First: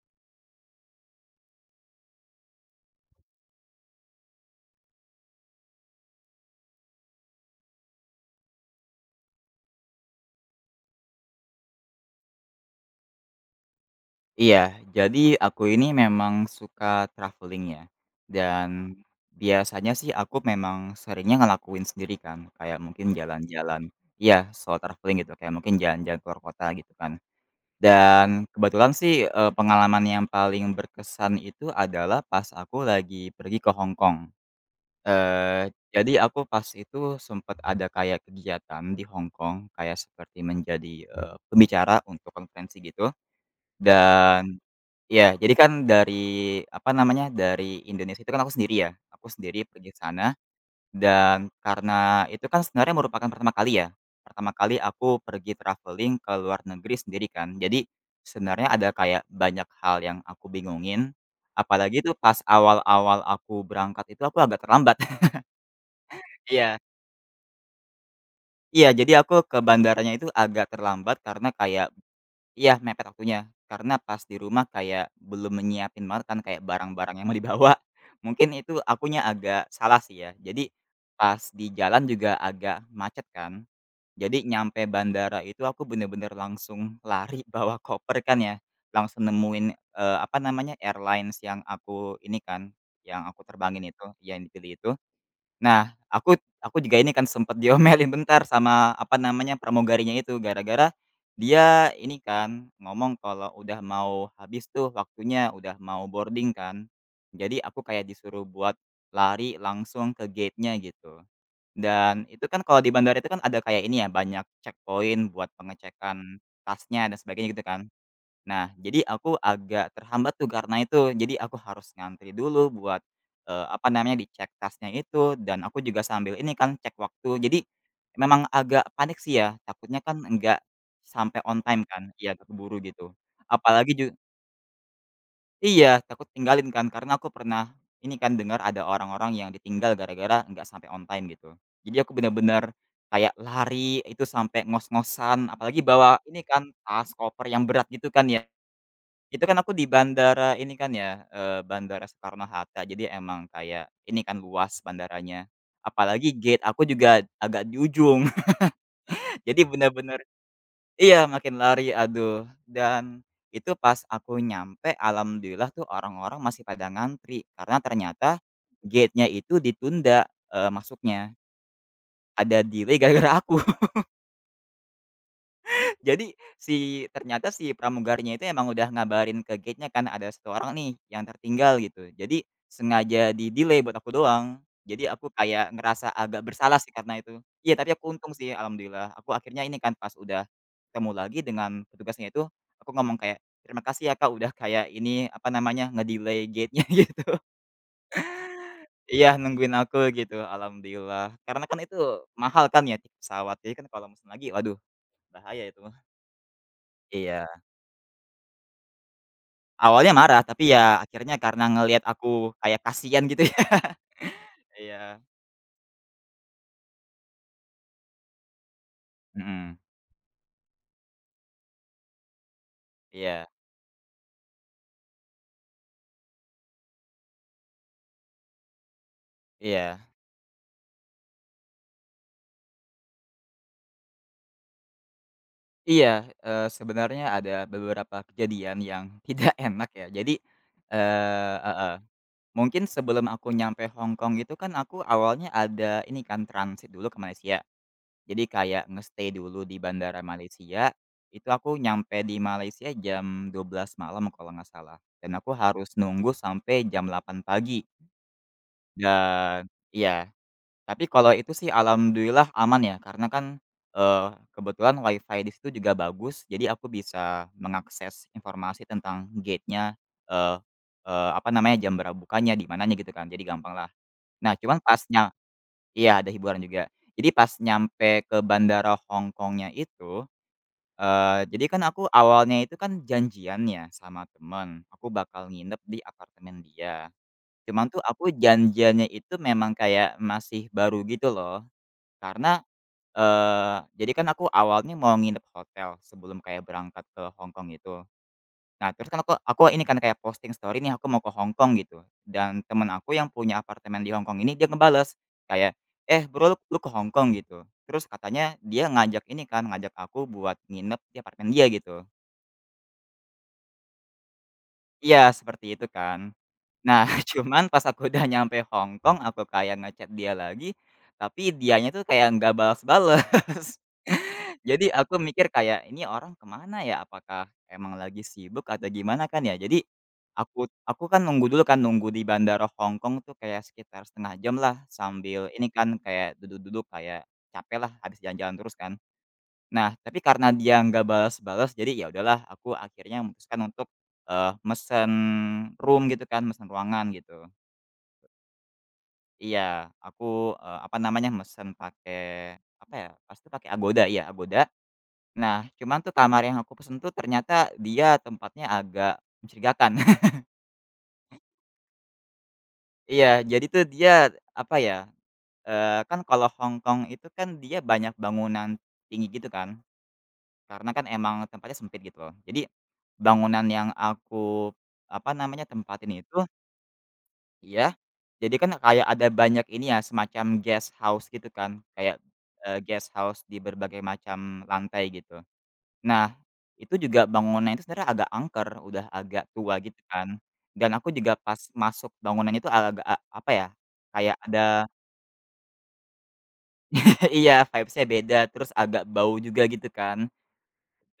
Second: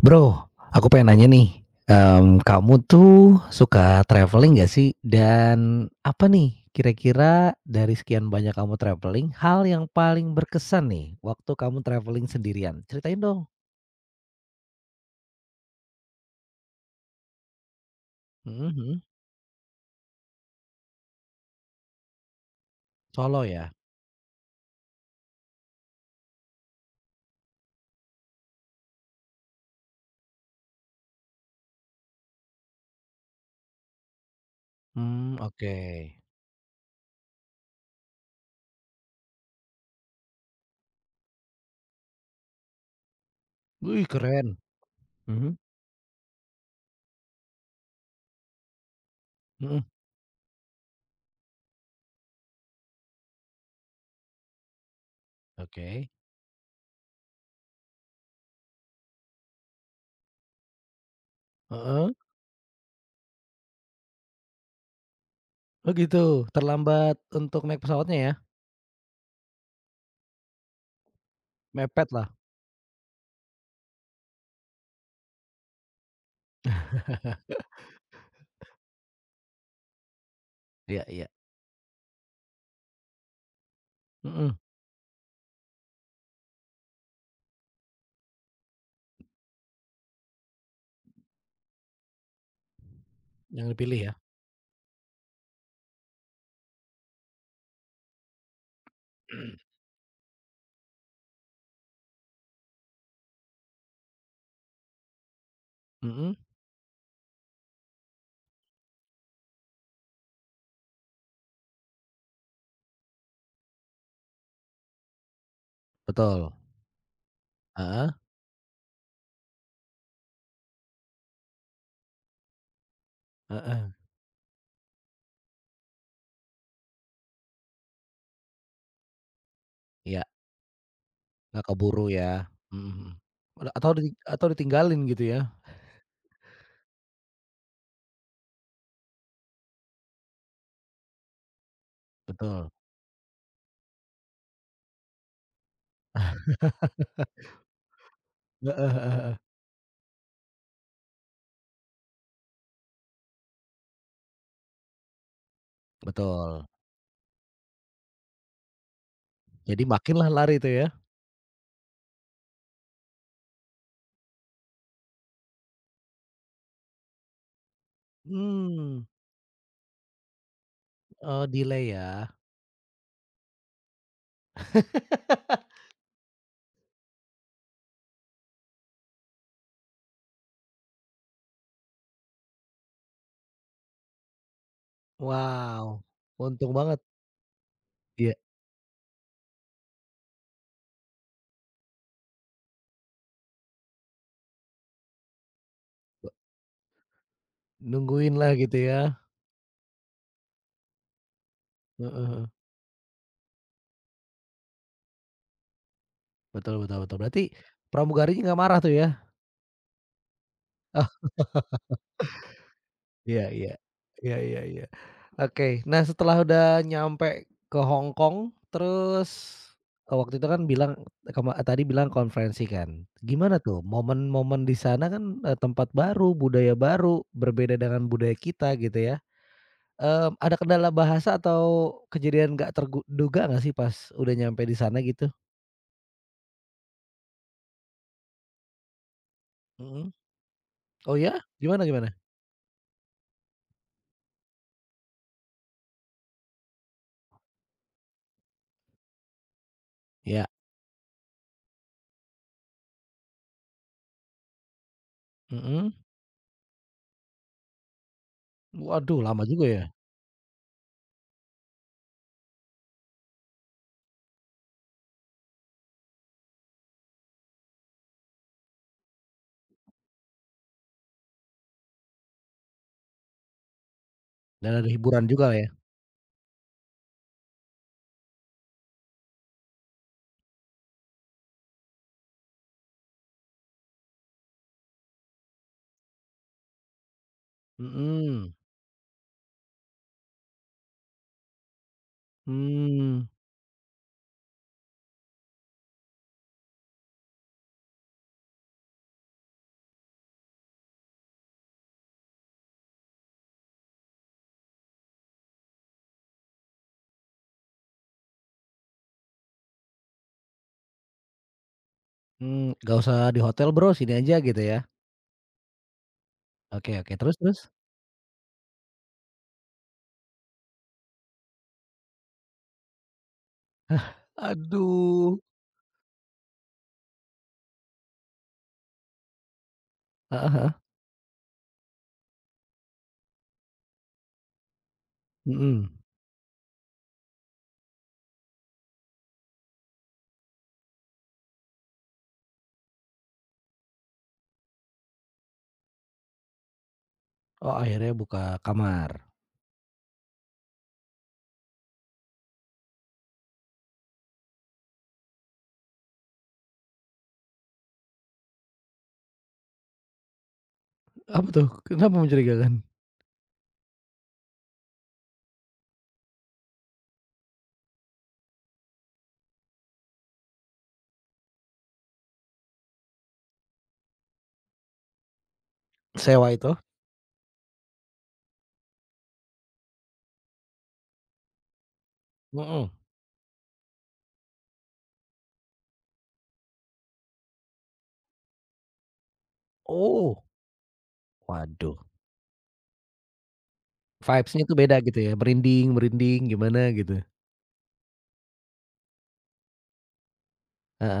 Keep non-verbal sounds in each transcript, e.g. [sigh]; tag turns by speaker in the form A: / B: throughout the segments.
A: Bro, aku pengen nanya nih, kamu tuh suka traveling nggak sih? Dan apa nih kira-kira dari sekian banyak kamu traveling, hal yang paling berkesan nih waktu kamu traveling sendirian? Ceritain dong.
B: Iya, jadi aku ini memang suka traveling ya,
A: Mhm
B: dan
A: mhm.
B: biasanya sih aku memang seringnya ngelakuin sendiri kan, kayak mungkin Mhm.
A: Solo ya?
B: jalan-jalan iya, solo traveling gitu, kayak mungkin jalan-jalan keluar kota gitu kan. Dan kebetulan sih, pengalaman yang paling berkesan itu adalah pas aku lagi pergi ke Hong Kong.
A: Hmm, oke.
B: Jadi aku pas itu sempat ada kayak kegiatan di Hong Kong, kayak seperti menjadi, pembicara untuk konferensi gitu, Mhm.
A: Wih,
B: dan
A: keren.
B: Iya, jadi
A: Mhm
B: kan dari, apa namanya, dari Indonesia itu kan aku sendiri ya, aku sendiri
A: mhm.
B: pergi ke sana dan karena itu kan sebenarnya merupakan pertama kali ya, pertama kali aku pergi
A: Oke.
B: traveling ke luar negeri sendiri kan. Jadi sebenarnya ada kayak banyak hal yang aku bingungin, apalagi
A: Heeh.
B: tuh pas awal-awal aku berangkat itu aku agak terlambat. [laughs]
A: Oh gitu,
B: Iya,
A: terlambat untuk naik pesawatnya ya?
B: iya, jadi aku ke bandaranya itu agak terlambat karena kayak
A: Mepetlah.
B: Iya, mepet waktunya. Karena pas di rumah kayak belum menyiapin banget kan, kayak barang-barang yang mau dibawa, [laughs] mungkin itu akunya agak salah sih ya. Jadi
A: Iya iya.
B: pas di jalan juga agak macet kan. Jadi
A: Mhm.
B: nyampe bandara itu aku bener-bener langsung lari [laughs] bawa koper kan ya. Langsung nemuin, apa namanya, airlines yang aku ini kan, yang aku
A: Yang
B: terbangin
A: dipilih
B: itu,
A: ya?
B: yang dipilih itu. Nah, aku juga ini kan sempat diomelin bentar sama, apa namanya,
A: [clears throat]
B: pramugarinya itu gara-gara dia ini kan ngomong kalau udah mau habis tuh waktunya, udah mau
A: Mhm.
B: boarding kan. Jadi aku kayak disuruh buat lari langsung ke gate-nya gitu. Dan itu kan kalau di bandara itu kan ada kayak ini ya, banyak checkpoint buat pengecekan
A: Betul.
B: tasnya dan sebagainya gitu kan.
A: Heeh
B: Nah, jadi aku agak terhambat tuh karena itu. Jadi aku harus ngantri dulu buat, apa
A: heeh.
B: namanya, dicek tasnya itu dan aku juga sambil ini kan cek waktu. Jadi memang agak panik sih ya, takutnya kan
A: Iya.
B: enggak sampai on
A: Nggak
B: time
A: keburu
B: kan. Iya,
A: ya,
B: keburu
A: mhm mhm.
B: gitu.
A: atau
B: Apalagi
A: di
B: ju
A: atau ditinggalin gitu ya?
B: iya, takut tinggalin kan karena aku pernah ini kan dengar ada orang-orang yang ditinggal gara-gara enggak sampai on time gitu. Jadi aku
A: Betul,
B: benar-benar kayak lari itu sampai ngos-ngosan apalagi bawa ini kan tas, koper yang berat gitu kan ya.
A: heeh heeh heeh,
B: Itu kan aku di bandara ini kan ya, Bandara Soekarno-Hatta, jadi emang kayak ini kan luas bandaranya. Apalagi gate
A: betul.
B: aku juga agak di ujung, [laughs] jadi
A: Jadi
B: bener-bener
A: makinlah lari itu ya?
B: iya, makin lari, aduh. Dan itu pas aku nyampe, alhamdulillah tuh orang-orang masih pada ngantri, karena ternyata
A: Mmm,
B: gate-nya itu ditunda, masuknya.
A: oh delay ya?
B: Ada delay [laughs] gara-gara aku. Jadi si ternyata si pramugarinya itu emang udah ngabarin ke gate-nya kan ada satu orang nih yang tertinggal gitu. Jadi sengaja di-delay buat aku doang. Jadi aku kayak
A: Wow,
B: ngerasa agak
A: untung
B: bersalah sih
A: banget,
B: karena itu. Iya, tapi aku untung
A: iya,
B: sih alhamdulillah. Aku akhirnya ini kan pas udah ketemu lagi dengan petugasnya itu, aku ngomong kayak, "Terima kasih ya Kak udah kayak ini, apa namanya, nge-delay gate-nya," [laughs] gitu.
A: nungguin lah gitu ya?
B: Iya, nungguin aku gitu, alhamdulillah. Karena kan itu
A: Heeh heeh,
B: mahal kan ya tiket pesawat. Jadi kan kalau mesen lagi, waduh bahaya itu
A: betul betul betul. Berarti
B: Iya.
A: pramugarinya nggak marah tuh ya?
B: Awalnya marah, tapi ya akhirnya karena ngelihat aku kayak kasihan
A: Iya
B: gitu ya.
A: iya.
B: [laughs]
A: Iya iya iya.
B: Iya.
A: Oke, nah setelah udah nyampe ke Hong Kong, terus,
B: Mhm.
A: waktu itu kan bilang tadi bilang konferensi kan.
B: Iya
A: Gimana tuh momen-momen di sana kan, tempat baru, budaya baru, berbeda dengan budaya kita gitu ya.
B: iya
A: Ada kendala bahasa atau kejadian nggak terduga duga nggak sih pas udah nyampe di sana gitu?
B: iya, sebenarnya ada beberapa kejadian yang [laughs] tidak enak ya.
A: Mhm.
B: Jadi,
A: Oh ya?
B: eee
A: Gimana
B: heeh,
A: gimana?
B: mungkin sebelum aku nyampe Hong Kong itu kan aku awalnya ada ini kan transit dulu ke Malaysia. Jadi kayak nge-stay dulu di bandara
A: Ya.
B: Malaysia, itu aku nyampe di Malaysia jam 12 malam kalau nggak salah, dan aku
A: Mhm.
B: harus nunggu sampai jam 8 pagi
A: Waduh lama juga
B: dan
A: ya,
B: iya. Tapi kalau itu sih alhamdulillah aman ya, karena kan, eee, kebetulan WiFi di situ juga bagus, jadi aku bisa mengakses informasi tentang gate-nya, eee eee, apa namanya, jam berapa bukanya, di mananya gitu kan, jadi gampang lah Nah,
A: dan
B: cuman
A: ada hiburan
B: pasnya
A: juga lah ya?
B: iya, ada hiburan juga. Jadi pas nyampe ke bandara Hong Kongnya itu, jadi kan aku awalnya itu kan janjian ya sama temen, aku bakal nginep di apartemen dia. Cuman tuh aku
A: Mhm.
B: janjiannya itu memang kayak masih baru gitu loh. Karena,
A: Hmm.
B: jadi kan aku awalnya mau nginep hotel sebelum kayak berangkat ke Hong Kong itu. Nah, terus kan aku ini kan kayak posting story nih aku mau ke Hong Kong gitu, dan temen aku yang punya apartemen di Hong Kong ini dia ngebales kayak, "Eh, bro, lu lu ke Hong Kong?" gitu. Terus katanya dia ngajak ini kan, ngajak aku buat nginep di apartemen dia gitu.
A: Mmm, nggak usah di hotel Bro, sini aja gitu ya?
B: Iya, seperti itu kan.
A: Oke
B: Nah,
A: oke,
B: [laughs]
A: terus terus?
B: cuman pas aku udah nyampe Hong Kong, aku kayak ngechat dia lagi, tapi dianya tuh kayak nggak balas-balas. [laughs] Jadi aku
A: Aduh.
B: mikir kayak, "Ini orang kemana ya? Apakah emang lagi sibuk atau gimana kan ya?" Jadi
A: Heeh
B: aku
A: heeh,
B: aku kan nunggu dulu kan, nunggu di bandara Hong Kong tuh kayak sekitar setengah jam lah, sambil ini
A: mhm.
B: kan kayak duduk-duduk, kayak capek lah habis jalan-jalan terus kan. Nah, tapi karena dia nggak balas-balas jadi ya udahlah aku akhirnya memutuskan untuk, mesen room gitu kan, mesen ruangan gitu.
A: Oh akhirnya buka kamar?
B: Iya, aku, apa namanya, mesen pakai apa ya, pas itu pakai Agoda, iya Agoda. Nah, cuman tuh kamar yang aku pesen tuh ternyata dia tempatnya agak mencurigakan. [laughs]
A: Apa tuh? Kenapa mencurigakan?
B: Iya, jadi tuh dia apa ya, kan kalau Hong Kong itu kan dia banyak bangunan tinggi gitu kan. Karena kan emang tempatnya sempit gitu loh. Jadi, bangunan yang aku, apa namanya, tempatin itu
A: Sewa itu?
B: ya jadi kan kayak ada banyak ini ya, semacam guest house gitu kan, kayak,
A: Mhm.
B: guest house di berbagai macam lantai gitu. Nah, itu juga bangunan itu sebenarnya agak angker, udah agak tua gitu kan,
A: Oh,
B: dan aku juga pas
A: waduh,
B: masuk bangunan itu agak, apa ya, kayak
A: vibes-nya itu
B: ada
A: beda gitu ya, merinding-merinding gimana gitu?
B: [laughs] iya, vibesnya beda, terus agak bau juga gitu kan,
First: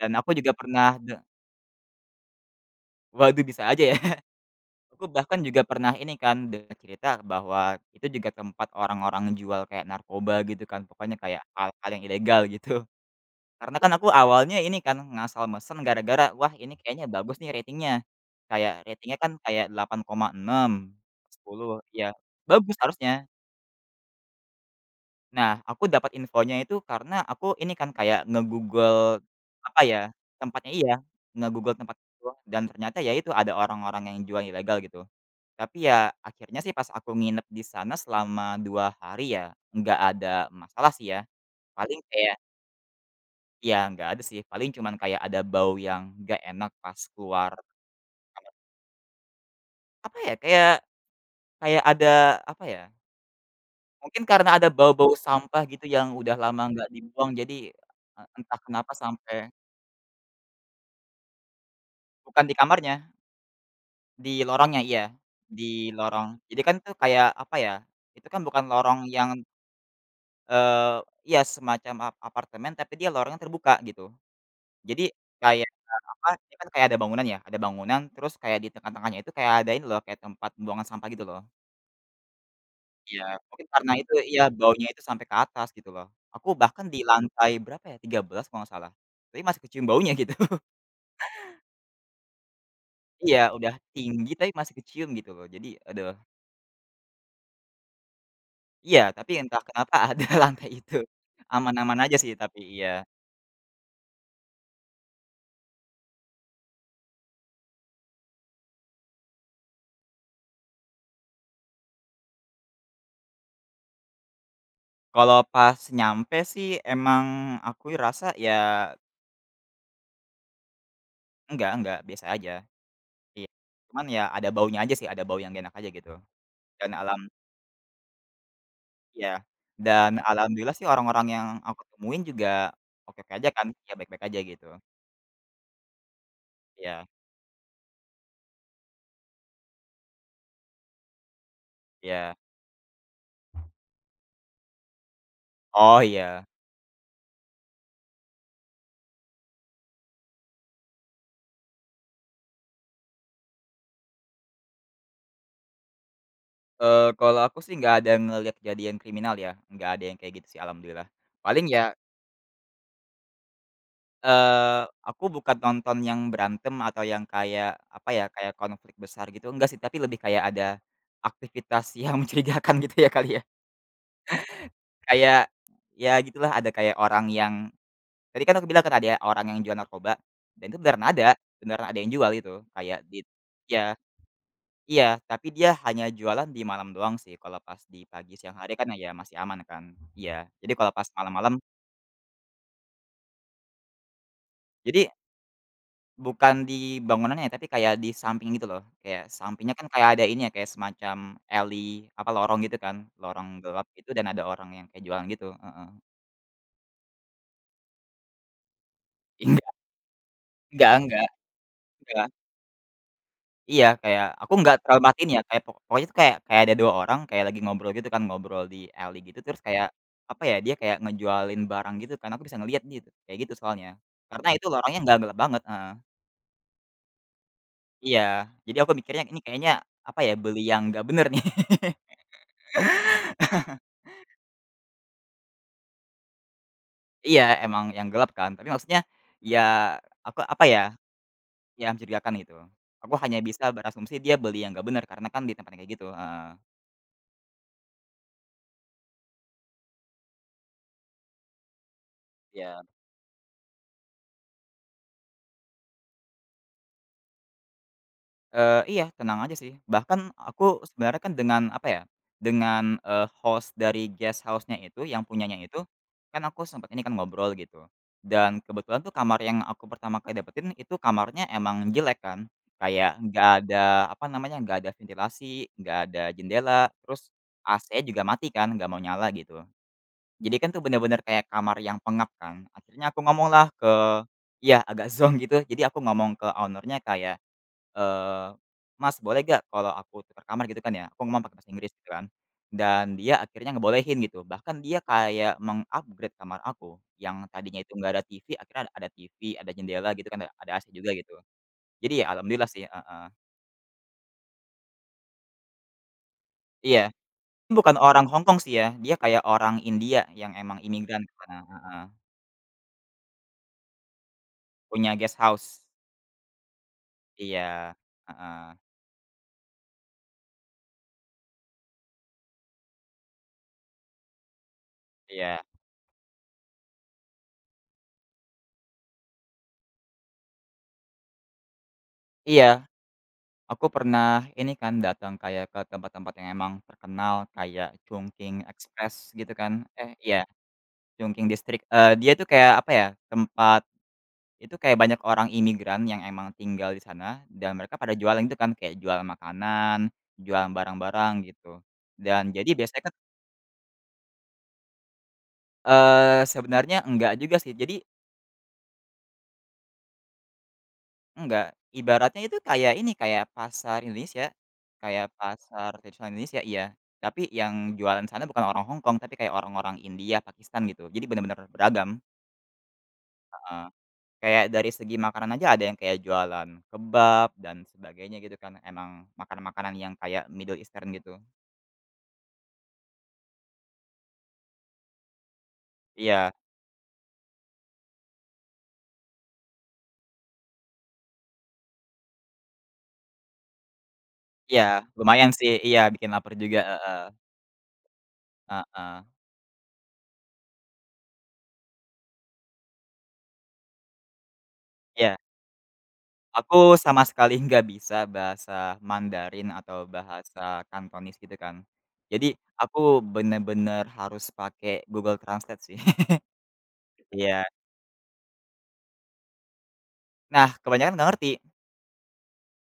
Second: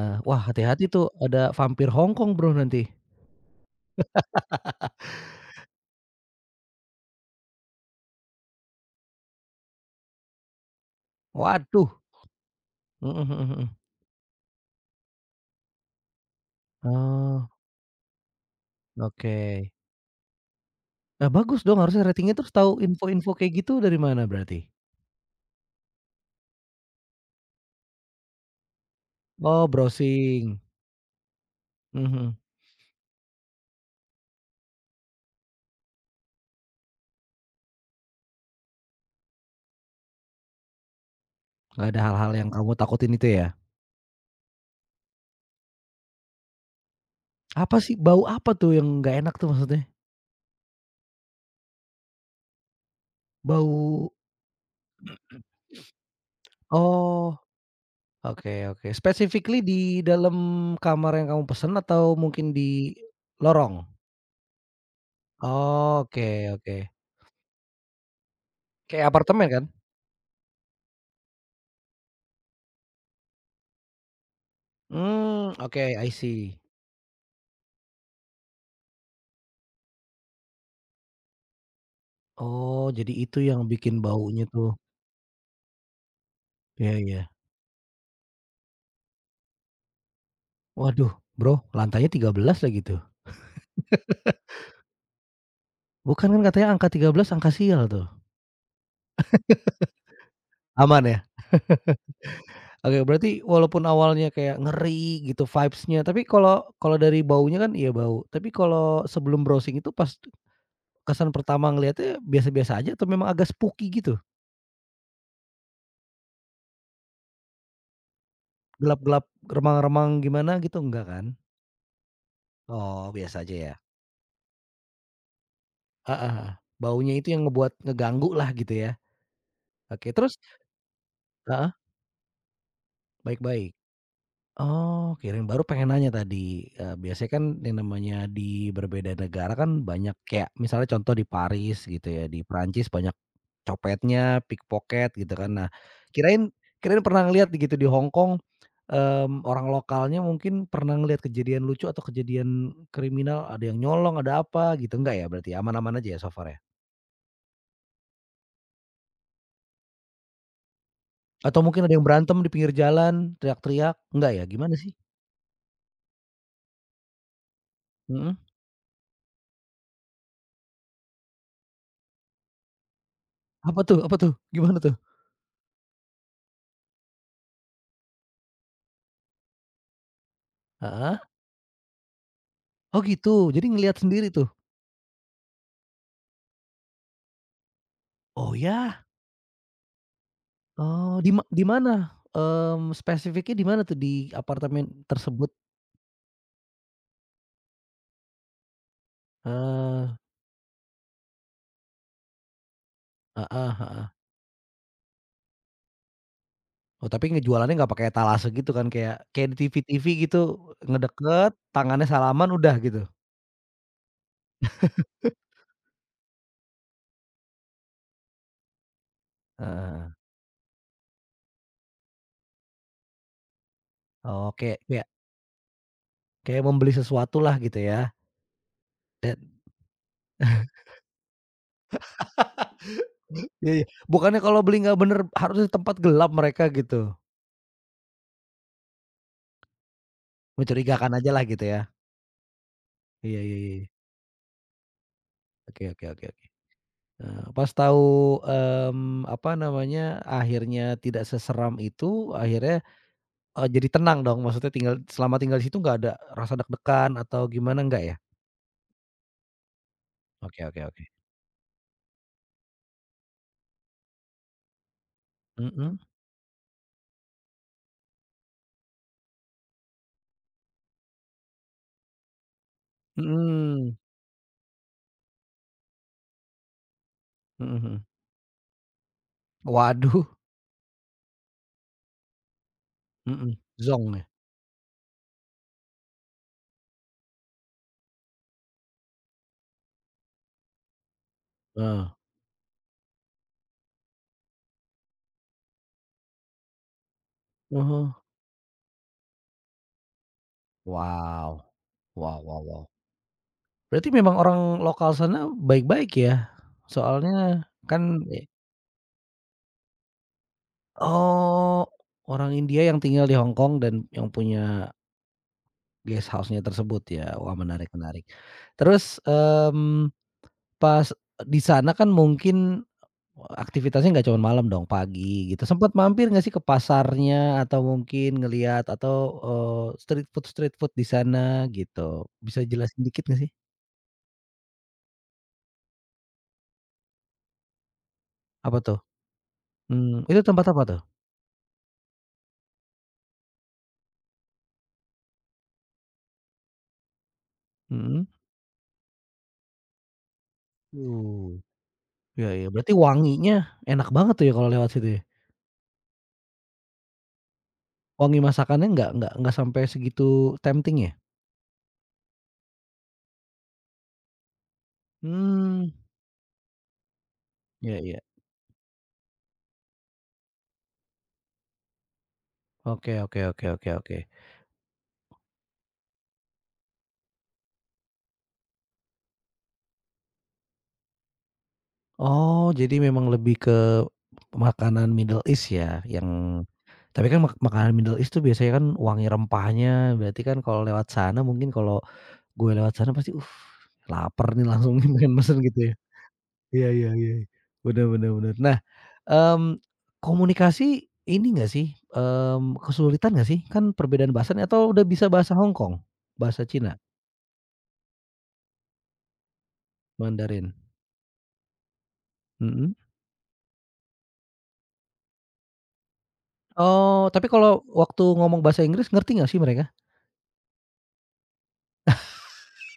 B: dan aku
A: Wah
B: juga
A: hati-hati
B: pernah
A: tuh
B: de
A: ada vampir Hongkong Bro nanti.
B: waduh bisa aja ya. Aku bahkan juga pernah ini kan dengar cerita bahwa itu juga tempat orang-orang jual kayak narkoba gitu kan, pokoknya kayak
A: Waduh.
B: hal-hal yang ilegal gitu.
A: Mhm mhm mhm.
B: Karena kan aku awalnya ini kan ngasal mesen gara-gara, wah ini kayaknya bagus
A: Oh,
B: nih ratingnya. Kayak ratingnya kan
A: oke.
B: kayak 8,6,
A: Nah bagus dong
B: 10
A: harusnya
B: ya
A: ratingnya, terus tahu
B: bagus harusnya.
A: info-info kayak gitu dari mana berarti?
B: Nah, aku dapat infonya itu karena aku ini kan kayak nge-Google
A: Oh
B: apa ya,
A: browsing.
B: tempatnya iya, nge-Google tempat
A: Mhm
B: itu
A: mhm.
B: dan ternyata ya itu ada orang-orang yang jual ilegal gitu. Tapi ya akhirnya sih pas aku nginep di sana selama 2 hari ya, nggak ada masalah sih ya,
A: Nggak ada
B: paling
A: hal-hal
B: kayak
A: yang kamu takutin itu ya?
B: ya nggak ada sih, paling cuman kayak ada bau yang nggak enak pas keluar
A: Apa sih, bau apa
B: kamar.
A: tuh yang nggak enak tuh maksudnya?
B: Apa ya, kayak kayak ada apa ya,
A: Bau,
B: mungkin karena ada bau-bau sampah gitu yang udah lama nggak dibuang
A: oh,
B: jadi,
A: oke
B: entah
A: oke.
B: kenapa sampai
A: Specifically di dalam kamar yang kamu pesen atau
B: bukan
A: mungkin
B: di
A: di
B: kamarnya,
A: lorong?
B: di lorongnya iya, di
A: Oke
B: lorong. Jadi
A: oke.
B: kan tuh kayak apa ya, itu kan bukan lorong
A: Kayak
B: yang,
A: apartemen kan?
B: eee, ya semacam apartemen tapi dia lorongnya terbuka gitu. Jadi
A: Mmm,
B: kayak,
A: oke, I
B: apa,
A: see.
B: dia kan kayak ada bangunan ya, ada bangunan terus kayak di tengah-tengahnya itu kayak ada ini loh, kayak tempat pembuangan sampah gitu loh.
A: Oh, jadi
B: Iya,
A: itu yang
B: mungkin karena
A: bikin
B: itu iya,
A: baunya tuh.
B: baunya itu sampai ke atas gitu loh. Aku bahkan
A: Iya
B: di
A: iya.
B: lantai berapa ya, 13 kalau nggak salah, tapi masih kecium baunya gitu. [laughs]
A: Waduh, Bro, lantainya 13 lagi tuh.
B: Iya, udah tinggi tapi masih kecium gitu loh. Jadi aduh,
A: Bukan, kan katanya angka 13 angka sial tuh.
B: iya, tapi entah kenapa [laughs] ada lantai itu.
A: Aman ya?
B: Aman-aman aja sih tapi, iya.
A: Oke, berarti walaupun awalnya kayak ngeri gitu vibes-nya, tapi kalau kalau dari baunya kan iya bau, tapi kalau sebelum browsing itu pas kesan pertama ngelihatnya biasa-biasa aja atau memang agak spooky gitu?
B: Kalau pas nyampe sih emang aku rasa ya
A: Gelap-gelap, remang-remang gimana gitu enggak kan?
B: enggak, biasa aja.
A: Oh, biasa
B: Iya,
A: aja ya?
B: cuman ya ada baunya aja sih, ada bau yang nggak enak aja gitu,
A: Heeh heeh.
B: dan
A: Baunya
B: alam
A: itu yang ngebuat ngeganggu lah gitu ya?
B: iya, dan
A: Oke, terus,
B: alhamdulillah sih orang-orang yang
A: heeh,
B: aku temuin juga oke-oke aja kan,
A: baik-baik.
B: ya baik-baik aja gitu.
A: Oh, kirain baru pengen nanya tadi,
B: Iya
A: biasanya kan yang namanya di berbeda negara kan banyak kayak misalnya contoh di Paris gitu ya,
B: iya.
A: di Perancis banyak copetnya, pickpocket gitu kan. Nah,
B: Oh iya,
A: kirain kirain pernah ngelihat gitu di Hong Kong, orang lokalnya mungkin pernah ngelihat kejadian lucu atau kejadian kriminal, ada yang nyolong, ada apa gitu, enggak ya berarti ya? Aman-aman aja ya so far ya?
B: kalau aku sih nggak ada ngelihat kejadian kriminal ya, nggak ada yang kayak gitu sih alhamdulillah.
A: Atau
B: Paling
A: mungkin ada
B: ya,
A: yang berantem di pinggir jalan, teriak-teriak, enggak ya gimana sih?
B: aku bukan nonton yang berantem atau yang kayak, apa ya,
A: Mhm.
B: kayak konflik besar gitu, enggak sih, tapi lebih kayak ada aktivitas [laughs] yang mencurigakan gitu ya kali ya,
A: Apa tuh apa tuh? Gimana tuh?
B: kayak ya gitulah ada kayak orang yang Tadi kan aku bilang kan ada orang yang jual narkoba, dan itu
A: Heeh.
B: beneran ada yang jual itu,
A: Oh
B: kayak di
A: gitu, jadi
B: iya
A: ngelihat sendiri tuh?
B: iya, tapi dia hanya jualan di malam doang sih, kalau pas di pagi
A: Oh
B: siang hari kan
A: ya?
B: ya masih aman kan. Iya, jadi kalau pas
A: Oh
B: malam-malam
A: di mana? Spesifiknya di mana tuh di apartemen
B: jadi
A: tersebut?
B: bukan di bangunannya ya, tapi kayak di samping gitu loh, kayak sampingnya kan kayak
A: Eee,
B: ada ini ya, kayak semacam alley, apa, lorong gitu kan, lorong
A: heeh
B: gelap
A: heeh.
B: itu dan ada orang yang kayak jualan gitu, heeh.
A: Oh, tapi ngejualannya nggak pakai etalase gitu kan, kayak kayak di
B: Enggak
A: TV-TV gitu,
B: enggak enggak
A: ngedeket, tangannya
B: enggak.
A: salaman udah gitu?
B: Iya, kayak aku nggak terlalu matiin ya, kayak pokoknya tuh kayak kayak ada 2 orang kayak lagi ngobrol gitu kan, ngobrol di alley gitu, terus kayak,
A: Heeh,
B: apa ya, dia kayak ngejualin barang gitu kan, aku bisa ngelihat gitu, kayak gitu soalnya.
A: oh
B: Karena itu
A: kayak
B: lorongnya
A: kayak
B: nggak gelap banget, heeh.
A: kayak membeli sesuatu lah gitu ya,
B: Iya, jadi aku mikirnya
A: dan
B: ini kayaknya, apa ya, beli
A: [laughs]
B: yang nggak bener nih. [laughs]
A: iya iya, bukannya kalau beli nggak bener harusnya di tempat gelap mereka gitu,
B: Iya, emang yang gelap kan, tapi maksudnya, ya aku, apa ya,
A: mencurigakan aja lah gitu ya?
B: ya mencurigakan gitu. Aku
A: Iya
B: hanya
A: iya iya
B: bisa
A: iya,
B: berasumsi dia beli yang nggak bener, karena kan di tempatnya
A: oke
B: kayak
A: oke
B: gitu,
A: oke oke.
B: heeh,
A: Pas tahu, apa namanya, akhirnya tidak seseram itu, akhirnya,
B: iya.
A: jadi tenang dong? Maksudnya tinggal selama tinggal di situ nggak ada rasa deg-degan atau gimana, nggak ya?
B: Iya tenang aja sih, bahkan
A: Oke oke
B: aku
A: oke,
B: sebenarnya kan dengan apa ya, dengan, host dari guest house-nya itu yang punyanya itu,
A: mhm.
B: kan aku sempet ini kan ngobrol gitu, dan kebetulan tuh kamar yang aku pertama kali dapetin itu kamarnya emang jelek kan, kayak nggak
A: Mhm,
B: ada apa namanya, nggak ada ventilasi, nggak ada jendela, terus
A: mhm
B: AC-nya
A: mhm.
B: juga mati kan, nggak mau nyala gitu.
A: Waduh,
B: Jadi kan tuh bener-bener kayak kamar yang pengap kan, akhirnya aku
A: mhm,
B: ngomonglah
A: zonk
B: ke
A: ya?
B: iya agak [laughs] zonk gitu, jadi aku ngomong ke owner-nya kayak Eee, "Mas boleh gak kalau aku tukar kamar?" gitu kan ya, aku ngomong pakai bahasa Inggris gitu
A: Heeh,
B: kan, dan dia akhirnya ngebolehin gitu, bahkan dia kayak meng-upgrade kamar aku, yang tadinya
A: ah
B: itu
A: hah.
B: nggak ada TV akhirnya ada TV, ada jendela gitu kan, ada AC juga gitu.
A: Wow,
B: Jadi ya
A: wow wow
B: alhamdulillah sih,
A: wow.
B: heeh.
A: Berarti memang orang lokal sana baik-baik ya?
B: Iya,
A: Soalnya
B: bukan
A: kan
B: orang Hongkong sih ya, dia kayak orang India yang emang imigran ke sana,
A: oh,
B: heeh,
A: orang India yang tinggal di Hong Kong dan yang punya
B: punya guest house.
A: guest house-nya tersebut ya? Wah, menarik
B: Iya,
A: menarik.
B: heeh,
A: Terus, pas di sana kan mungkin aktivitasnya nggak cuma malam dong, pagi
B: iya.
A: gitu. Sempat mampir nggak sih ke pasarnya atau mungkin ngelihat atau, eee, street food-street food di sana gitu? Bisa
B: Iya.
A: jelasin dikit nggak sih?
B: Aku pernah ini kan datang kayak ke tempat-tempat yang emang terkenal kayak Chungking
A: Apa tuh?
B: Express gitu kan, eh,
A: Itu
B: iya
A: tempat apa tuh?
B: Chungking District, dia tuh kayak apa ya, tempat itu kayak banyak orang imigran yang emang tinggal di sana dan mereka pada
A: Mhm.
B: jualan gitu kan, kayak jualan makanan, jualan barang-barang
A: Uh,
B: gitu.
A: iya
B: Dan
A: iya,
B: jadi
A: berarti
B: biasanya kan
A: wanginya enak banget tuh ya kalau lewat situ ya?
B: sebenarnya enggak juga sih, jadi
A: Wangi masakannya nggak sampai segitu tempting ya?
B: Enggak, ibaratnya itu kayak ini, kayak pasar Indonesia, kayak
A: Mmm,
B: pasar tradisional Indonesia iya. Tapi yang
A: iya iya.
B: jualan sana bukan orang Hong Kong, tapi kayak orang-orang India, Pakistan gitu. Jadi bener-bener beragam,
A: Oke oke oke
B: heeh.
A: oke oke.
B: Kayak dari segi makanan aja ada yang kayak jualan kebab dan sebagainya gitu kan, emang makanan-makanan yang kayak Middle Eastern gitu.
A: Oh, jadi memang lebih ke makanan Middle East ya, yang
B: Iya
A: tapi kan makanan Middle East tuh biasanya kan wangi rempahnya, berarti kan kalau lewat sana mungkin kalau gue lewat sana pasti, lapar nih
B: iya,
A: langsung [laughs] nih, pengen
B: lumayan
A: mesen,"
B: sih,
A: gitu ya?
B: iya bikin lapar juga,
A: Iya iya
B: heeh,
A: iya, benar benar benar. Nah,
B: heeh,
A: mmm, komunikasi ini nggak sih, kesulitan nggak sih? Kan perbedaan bahasa nih atau udah bisa
B: iya.
A: bahasa Hongkong? Bahasa Cina?
B: Aku sama sekali nggak bisa bahasa Mandarin atau
A: Mandarin?
B: bahasa Kantonis gitu kan. Jadi
A: Mhm.
B: aku bener-bener harus pakai Google Translate sih. [laughs]
A: Oh, tapi
B: Iya.
A: kalau waktu ngomong bahasa Inggris ngerti nggak sih mereka?
B: Nah, kebanyakan nggak ngerti.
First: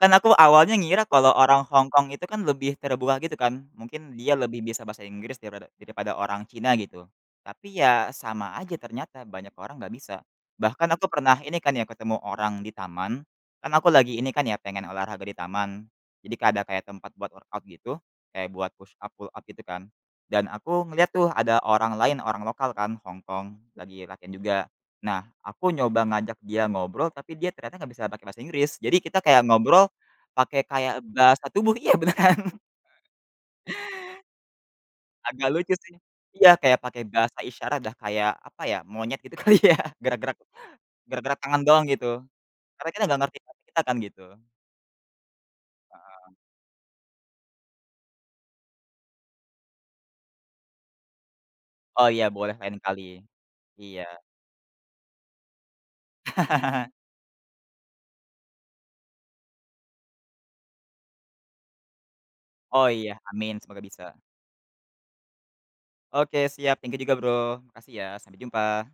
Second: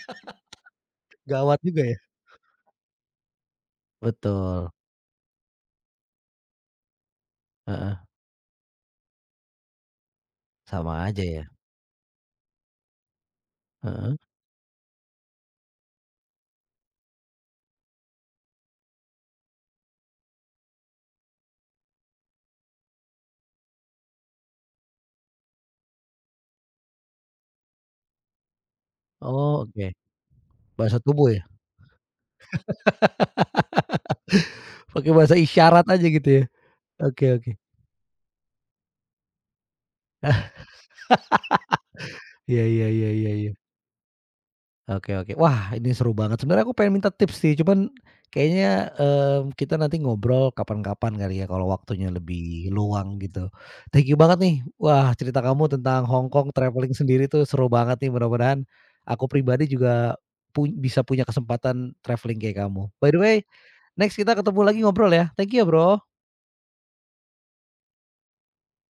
B: Kan aku awalnya ngira kalau
A: Gawat
B: orang
A: juga
B: Hong
A: ya?
B: Kong itu kan lebih terbuka gitu kan, mungkin dia lebih
A: Betul,
B: bisa bahasa Inggris daripada daripada orang Cina gitu. Tapi
A: heeh,
B: ya sama aja ternyata banyak orang nggak bisa. Bahkan
A: sama
B: aku
A: aja
B: pernah
A: ya,
B: ini kan ya ketemu orang di taman, kan aku
A: heeh,
B: lagi ini kan ya pengen olahraga di taman. Jadi ka ada kayak tempat buat workout gitu, kayak buat push up, pull up gitu kan. Dan aku ngelihat tuh ada orang lain, orang lokal kan Hong Kong lagi latihan juga. Nah, aku nyoba ngajak dia ngobrol tapi dia ternyata nggak bisa pakai bahasa Inggris. Jadi kita kayak
A: oh
B: ngobrol
A: oke,
B: pakai kayak
A: bahasa tubuh ya?
B: bahasa tubuh iya beneran,
A: Pakai
B: [laughs]
A: bahasa
B: agak lucu
A: isyarat
B: sih.
A: aja gitu ya?
B: Iya kayak pakai
A: Oke
B: bahasa
A: oke,
B: isyarat dah kayak apa ya, monyet gitu [laughs] kali ya, gerak-gerak
A: ah,
B: gerak-gerak tangan doang gitu.
A: iya iya
B: Karena kita
A: iya
B: nggak
A: iya
B: ngerti
A: iya,
B: hati kita kan gitu.
A: oke oke, wah ini seru banget sebenarnya aku pengen minta tips sih, cuman kayaknya, kita nanti ngobrol kapan-kapan kali ya kalau
B: Oh
A: waktunya
B: iya boleh
A: lebih
B: lain kali.
A: luang gitu.
B: Iya.
A: Thank you banget nih, wah cerita kamu tentang Hongkong traveling sendiri tuh seru banget nih, mudah-mudahan aku pribadi juga pun bisa punya kesempatan traveling kayak kamu.
B: Oh
A: By
B: iya
A: the way,
B: amin semoga bisa.
A: next kita ketemu lagi ngobrol ya. Thank you ya, Bro.
B: Oke siap thank you juga Bro, makasih ya, sampai jumpa.